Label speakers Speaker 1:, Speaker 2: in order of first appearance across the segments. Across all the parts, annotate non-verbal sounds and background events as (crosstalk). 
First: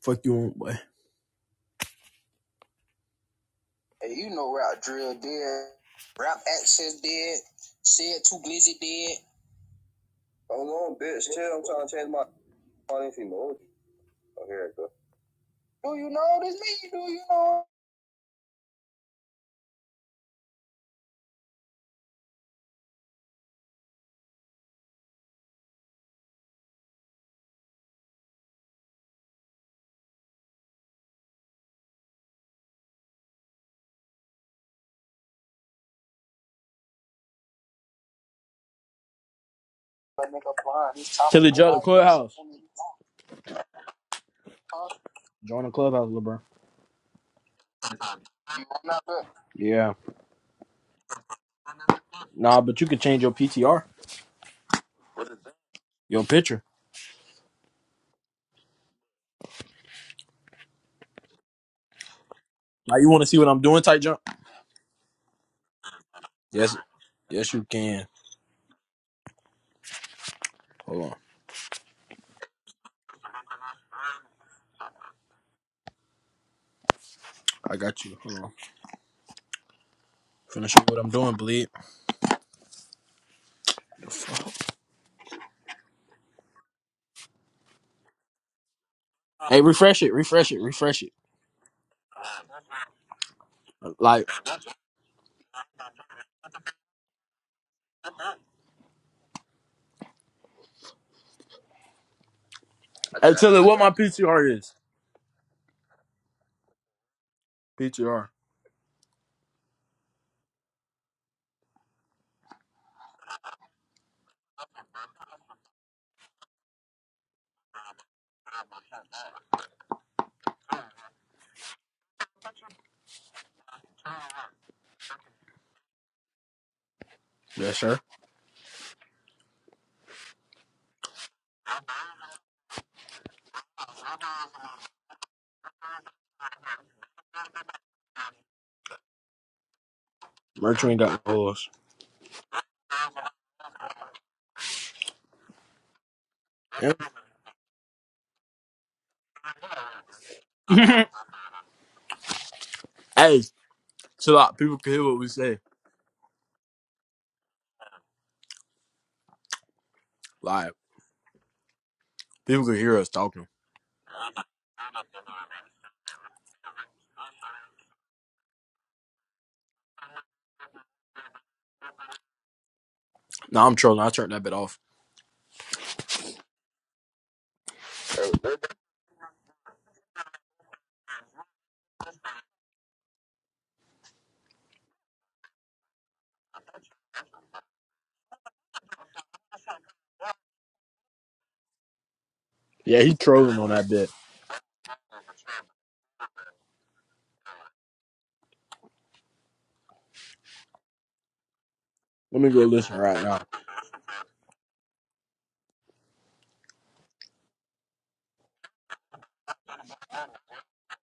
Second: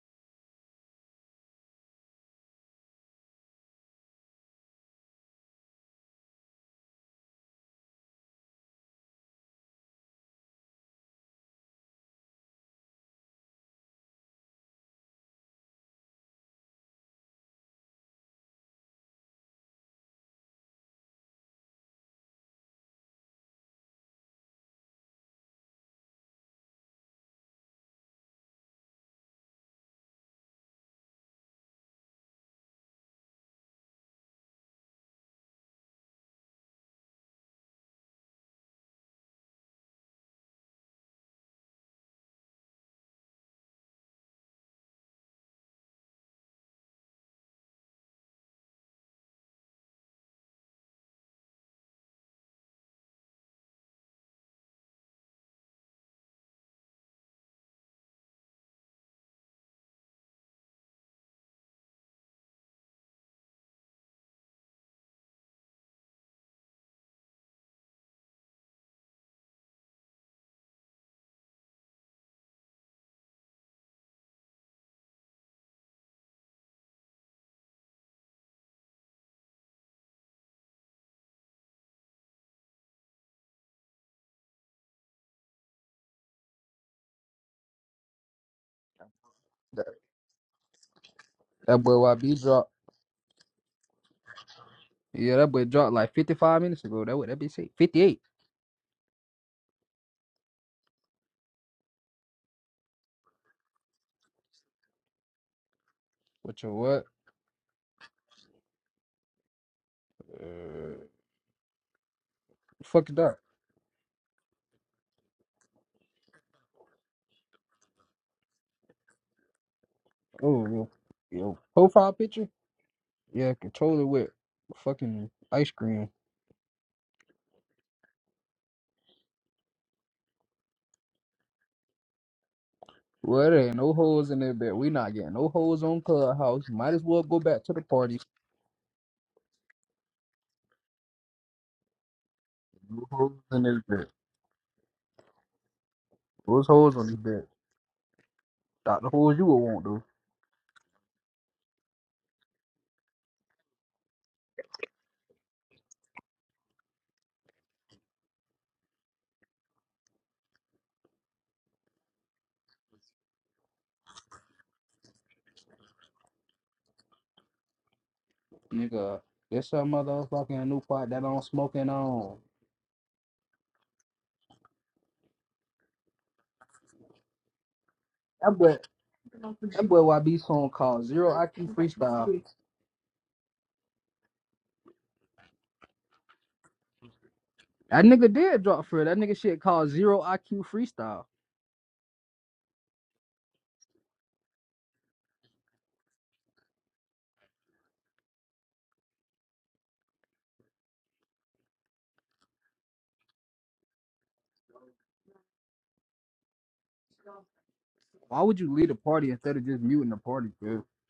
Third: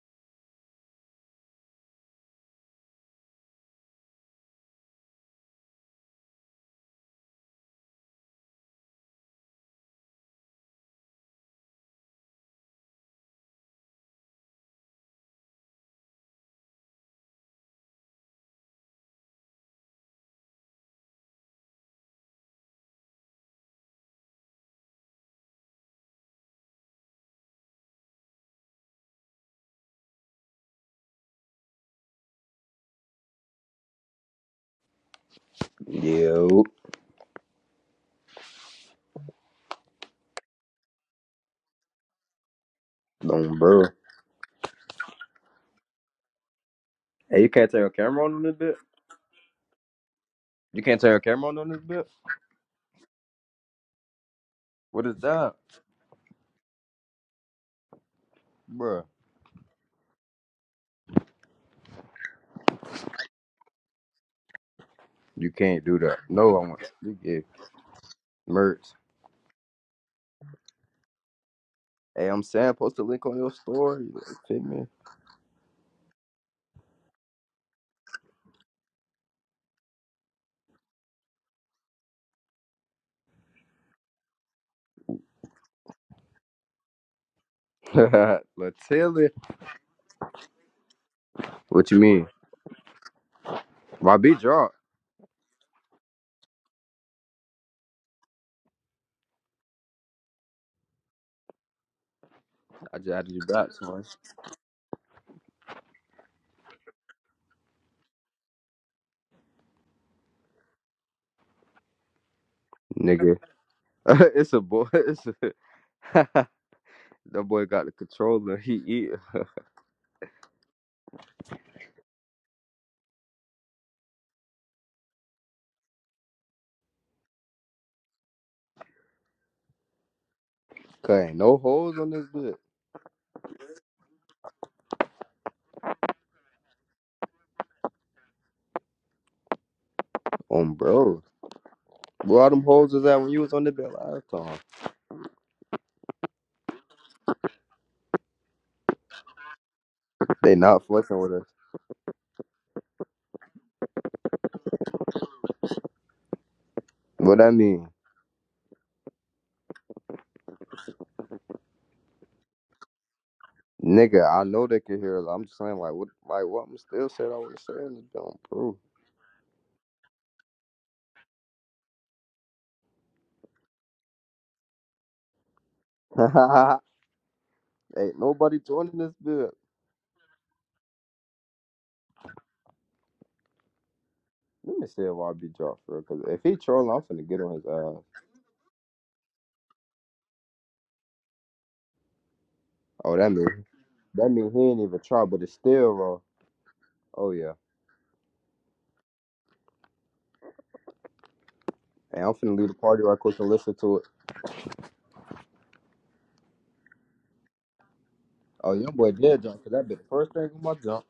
Speaker 1: Fuck you on, boy. Hey, you know Rap Drill did, Rap Access did, Said Too Glizzy did. Hold on, bitch. Chill. I'm trying to change my calling emoji. Oh, here it go. Do you know this me? Do you know?
Speaker 2: Yo,
Speaker 1: That nigga blind. He's talking Tilly joined the clubhouse.
Speaker 2: don't bro.
Speaker 1: Join the clubhouse, LeBron.
Speaker 2: Hey, you can't turn your camera on in this
Speaker 1: You
Speaker 2: bit.
Speaker 1: Yeah.
Speaker 2: You can't turn your camera on in this bit.
Speaker 1: Nah, but you can change your PTR,
Speaker 2: What is that,
Speaker 1: your picture.
Speaker 2: Bruh.
Speaker 1: Now you want to see what I'm doing, tight jump?
Speaker 2: You can't do that. No, I
Speaker 1: Yes,
Speaker 2: want you get
Speaker 1: yes, you can.
Speaker 2: merch.
Speaker 1: Hold on,
Speaker 2: Hey, I'm saying, post a link on your story. Like, fit me.
Speaker 1: I got you. Hold on. Finna what I'm doing, bleed.
Speaker 2: (laughs) Latilla.
Speaker 1: Hey,
Speaker 3: That,
Speaker 1: refresh it, refresh it, refresh it.
Speaker 3: that
Speaker 2: What
Speaker 3: boy
Speaker 2: you mean?
Speaker 3: YB dropped.
Speaker 2: My
Speaker 1: Like,
Speaker 2: beat dropped.
Speaker 3: Yeah, that boy dropped like 55 minutes ago. That would that be sick. 58.
Speaker 2: I just added
Speaker 1: hey,
Speaker 2: you
Speaker 1: tell her
Speaker 2: back,
Speaker 1: what my
Speaker 2: son.
Speaker 1: PTR is.
Speaker 3: What your what?
Speaker 1: PTR.
Speaker 3: Uh, fuck it
Speaker 2: Nigga,
Speaker 3: up.
Speaker 2: (laughs) it's a boy. It's a (laughs) that boy got the controller. He eat.
Speaker 3: Oh, yo, yo. Profile picture? Yeah, controller with fucking ice cream.
Speaker 1: Yes, sir.
Speaker 2: Cause ain't no holes on this bit.
Speaker 3: Well, there ain't no holes in there, bed. We not getting no holes on Clubhouse. Might as well go back to the party.
Speaker 2: On
Speaker 1: Merch ain't got
Speaker 2: bro.
Speaker 1: no holes.
Speaker 2: Where all them holes
Speaker 3: No
Speaker 2: was at when
Speaker 3: holes
Speaker 2: you was
Speaker 3: in
Speaker 2: on the
Speaker 3: this
Speaker 2: bit
Speaker 3: bed.
Speaker 2: last time?
Speaker 3: Those
Speaker 1: Yeah.
Speaker 3: holes on this bed? Not the holes you would want, though.
Speaker 2: They not fucking with us.
Speaker 1: Hey, chill out. People can hear what we say.
Speaker 2: What I mean,
Speaker 1: Like, people can hear us talking.
Speaker 2: nigga, I know they can hear. it. I'm just saying, like, what, like, what? I'm still saying I was saying it, don't prove.
Speaker 3: Nigga, this a motherfucking new part that I'm smoking on.
Speaker 1: Nah, I'm trolling. I turned that bit off.
Speaker 2: (laughs) Ain't
Speaker 3: That
Speaker 2: nobody
Speaker 3: boy,
Speaker 2: joining this bit.
Speaker 3: that boy YB song called Zero IQ Freestyle.
Speaker 2: Let me see if I be dropped for because if he trolling, I'm finna get on his
Speaker 3: That
Speaker 2: ass.
Speaker 3: nigga did drop for it. That nigga shit called Zero IQ Freestyle.
Speaker 1: Yeah, he
Speaker 2: Oh, that mean
Speaker 1: trolling on that bit.
Speaker 2: that mean he ain't even try, but it's still raw. Oh yeah, and I'm
Speaker 1: Let me
Speaker 2: finna
Speaker 1: go
Speaker 2: leave the
Speaker 1: listen
Speaker 2: party right
Speaker 1: right
Speaker 2: quick
Speaker 1: now.
Speaker 2: and listen to it.
Speaker 3: Why would
Speaker 2: Oh,
Speaker 3: you
Speaker 2: your
Speaker 3: lead a
Speaker 2: boy
Speaker 3: party
Speaker 2: did
Speaker 3: instead
Speaker 2: jump
Speaker 3: of
Speaker 2: because
Speaker 3: just
Speaker 2: that be the
Speaker 3: muting the
Speaker 2: first
Speaker 3: party,
Speaker 2: thing on my
Speaker 3: bro?
Speaker 2: jump.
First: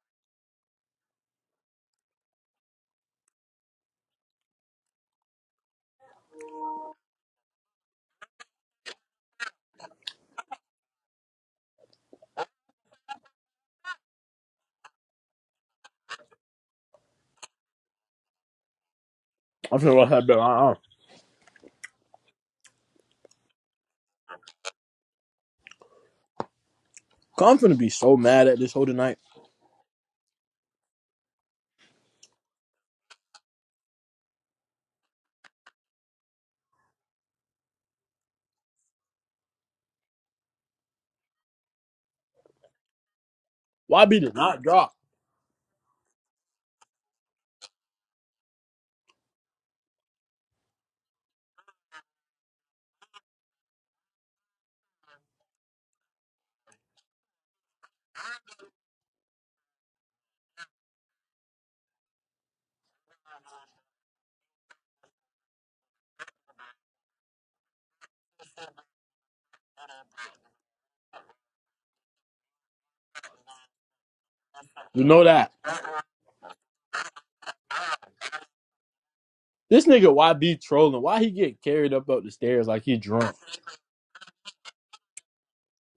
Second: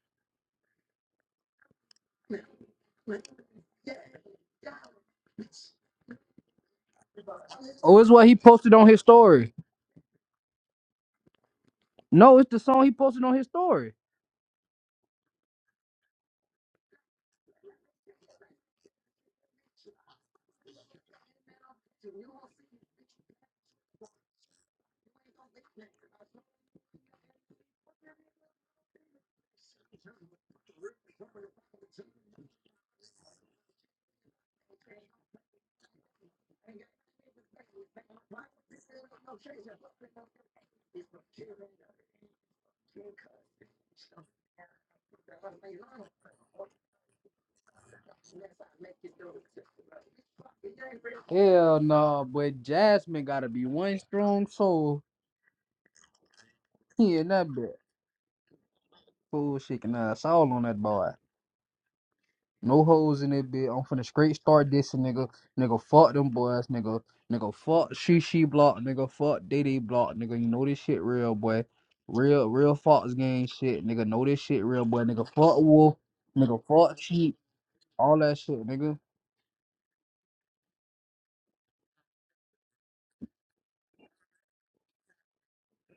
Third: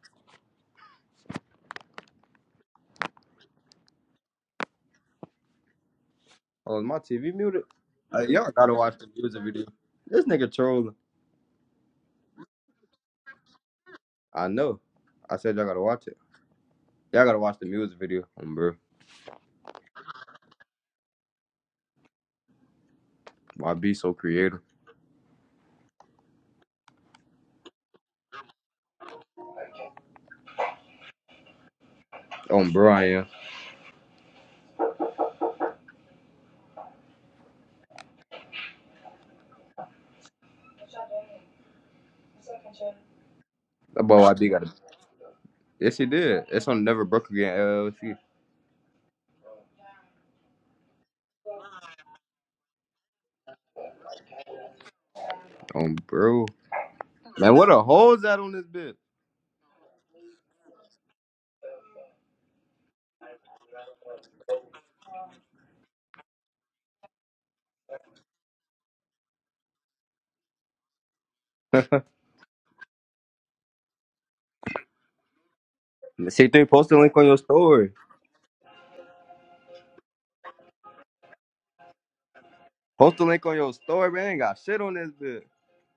Speaker 2: Oh, is my TV muted.
Speaker 3: Oh, it's
Speaker 2: Uh,
Speaker 3: what he
Speaker 2: y'all
Speaker 3: posted
Speaker 2: gotta
Speaker 3: on
Speaker 2: watch
Speaker 3: his
Speaker 2: the music
Speaker 3: story.
Speaker 2: video. This nigga trolling.
Speaker 3: No, it's the song he posted on his story.
Speaker 2: I know. I said y'all gotta watch it. Y'all gotta watch the music video on bro.
Speaker 1: I'm finna watch that bit. Uh-uh.
Speaker 2: YB so creative.
Speaker 1: 'Cause I'm finna be so mad at this whole tonight.
Speaker 2: On bro, I am. That boy
Speaker 1: YB did
Speaker 2: YB
Speaker 1: not
Speaker 2: got a.
Speaker 1: drop.
Speaker 2: Yes, he did. It's on Never Broke Again LLC.
Speaker 3: Hell no, but Jasmine gotta be one strong soul.
Speaker 2: On bro.
Speaker 3: He in that
Speaker 2: Man, what
Speaker 3: bit.
Speaker 2: a hole's that on this bitch.
Speaker 3: Fool shaking ass all on that boy. No hoes in that bitch. I'm finna straight start dissing nigga. Nigga, fuck them boys, nigga. Nigga, fuck she she block, nigga. Fuck they they block, nigga. You know this shit real, boy. Real, real Fox gang shit, nigga. Know this shit real, boy.
Speaker 1: You know
Speaker 3: Nigga,
Speaker 1: that.
Speaker 3: fuck Wolf, nigga.
Speaker 2: C3, post the
Speaker 3: Fuck
Speaker 2: link on
Speaker 3: sheep,
Speaker 2: your story.
Speaker 3: all that shit, nigga.
Speaker 1: This nigga YB trolling. Why he get carried up up the stairs like he
Speaker 2: Post the
Speaker 1: drunk?
Speaker 2: link on your story, man. Ain't got shit on this bitch.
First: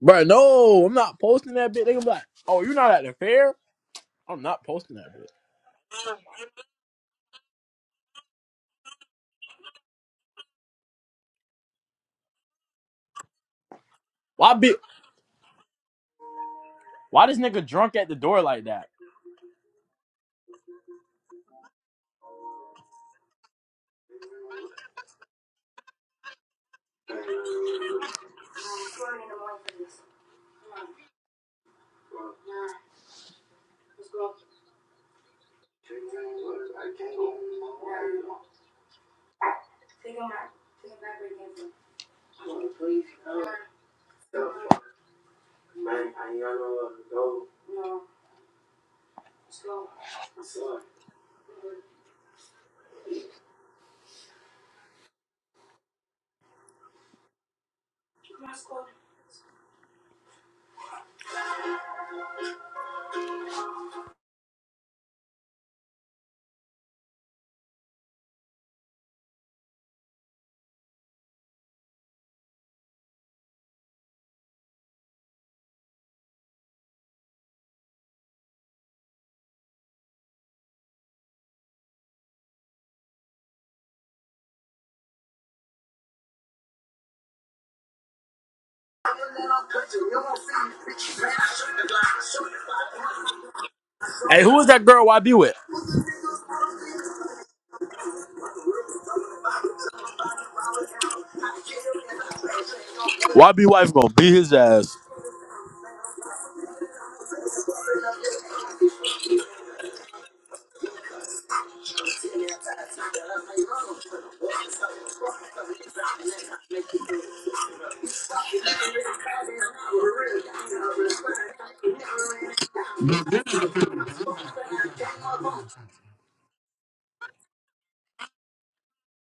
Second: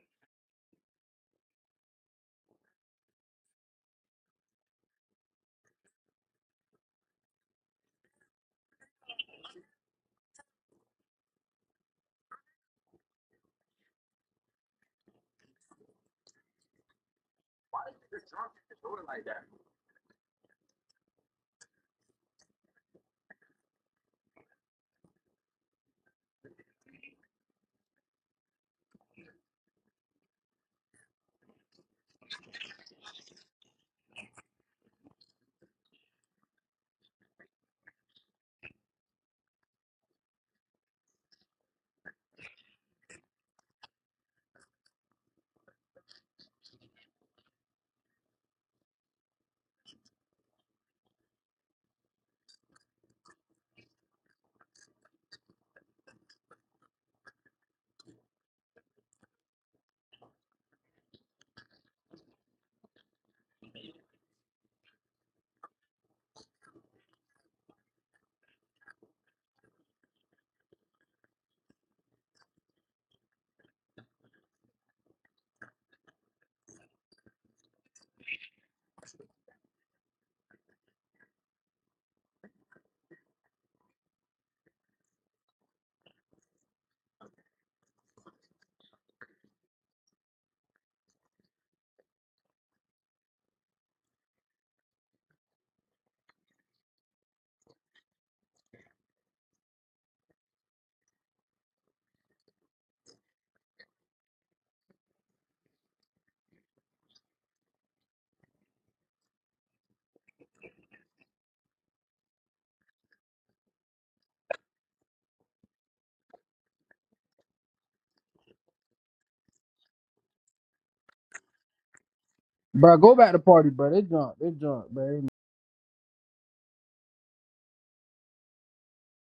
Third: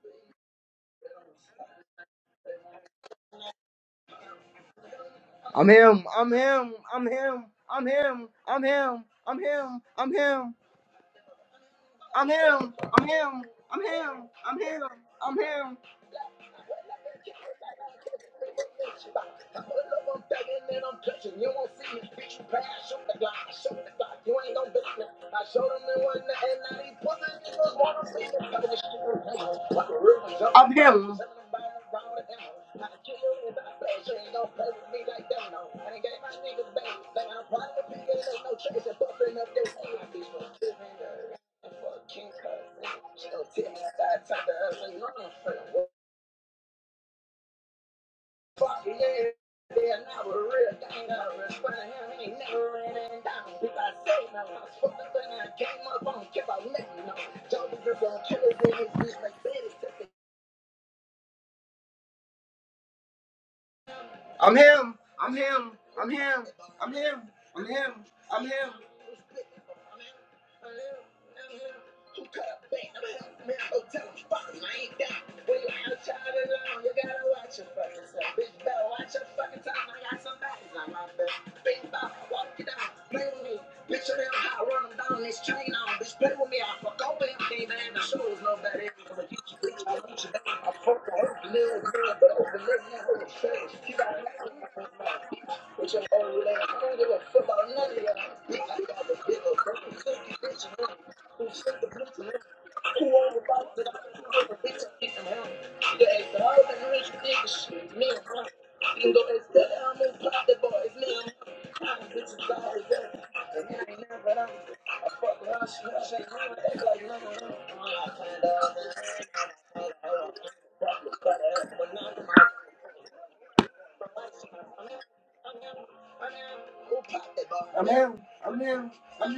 Speaker 1: Bro, no, I'm not posting that bit. They gonna be like, oh, you not at the fair? I'm not posting that bit.
Speaker 2: I'm him. I'm him. I'm him. I'm him. I'm him. I'm him. I'm him. I'm him. I'm him. I'm him. I'm him. I'm
Speaker 1: YB
Speaker 2: him. I'm him.
Speaker 1: Why this nigga drunk at the door like that?
Speaker 2: I put it up, I'm begging and I'm touching. You won't see me preach past. Shoot the block, shoot the block. You ain't no business. I showed them they wasn't nothing. Now these pussy niggas wanna see me coming to shoot down. Like a river jumping. Up here. Tell I kill you in the flesh. You ain't gonna play with me like that, no. And they gave my niggas back. They got a problem with me. Ain't no chase. They're up their head like these ones. Living the- Fuck King She gonna me side, talk to her, say, no, I'm fucking Fuck yeah, they are real down. Gotta respect him, ain't never ran down. If I say now, I fuck I came up on care about nothing. No, jokers is on killers in his bitch like Betty. I'm him, I'm him, I'm him, I'm him, I'm him, I'm him. Who cut up bang? I'm him, man. Oh, tell him, fuck him, I ain't down. When you outside alone, you gotta watch your fucking self. Bitch, better watch your fucking time. I got somebody's on my back. Big Bob, walk it out. Play with me. Picture them how I run them down this chain on. Bitch, play with me. I fuck over everything, man. The show is no better. I'm a huge bitch. I'm a huge bitch. I fuck her up, little girl, but over little nigga with shades. She got a lot
Speaker 1: Hey,
Speaker 2: of
Speaker 1: who is that
Speaker 2: people in
Speaker 1: girl
Speaker 2: my
Speaker 1: YB with?
Speaker 2: bitch. With your old ass. I don't give a fuck about none of y'all. Bitch, I got a bigger burger cookie.
Speaker 1: YB wife gonna beat his ass.
Speaker 3: Bro, go back to party, bro. They drunk, they drunk, bro.
Speaker 2: I'm here. I'm here. I'm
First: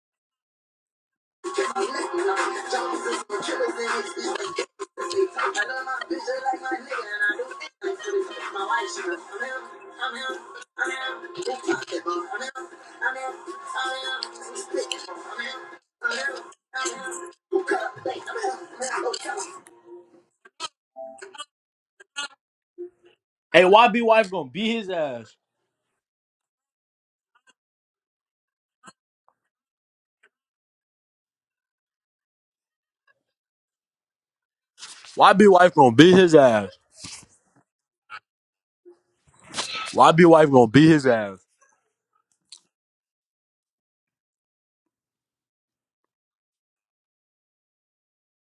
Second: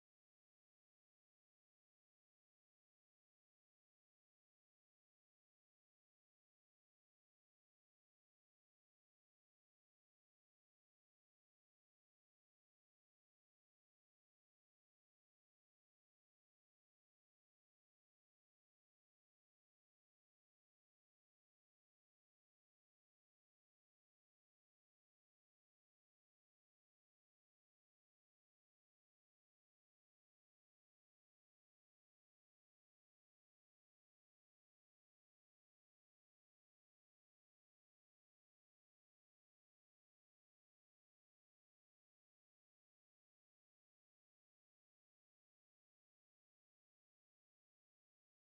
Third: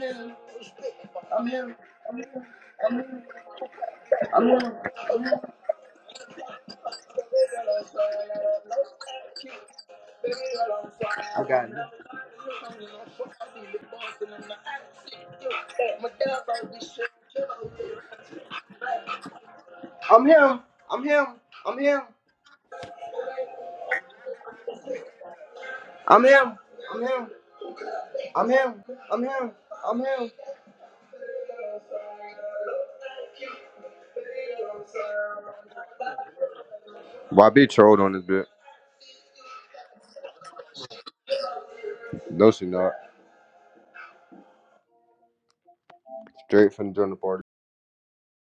Speaker 2: here. I'm here. I got you. I'm him. I'm him. I'm him.
Speaker 1: Hey, YB wife gonna beat his ass.
Speaker 2: I'm him. I'm him. I'm him. I'm him. I'm him.
Speaker 1: YB wife gonna beat his ass.
Speaker 2: Why be trolled on this bit.
Speaker 1: YB wife gonna beat his ass.
Speaker 2: No, she not. Straight from the dinner party.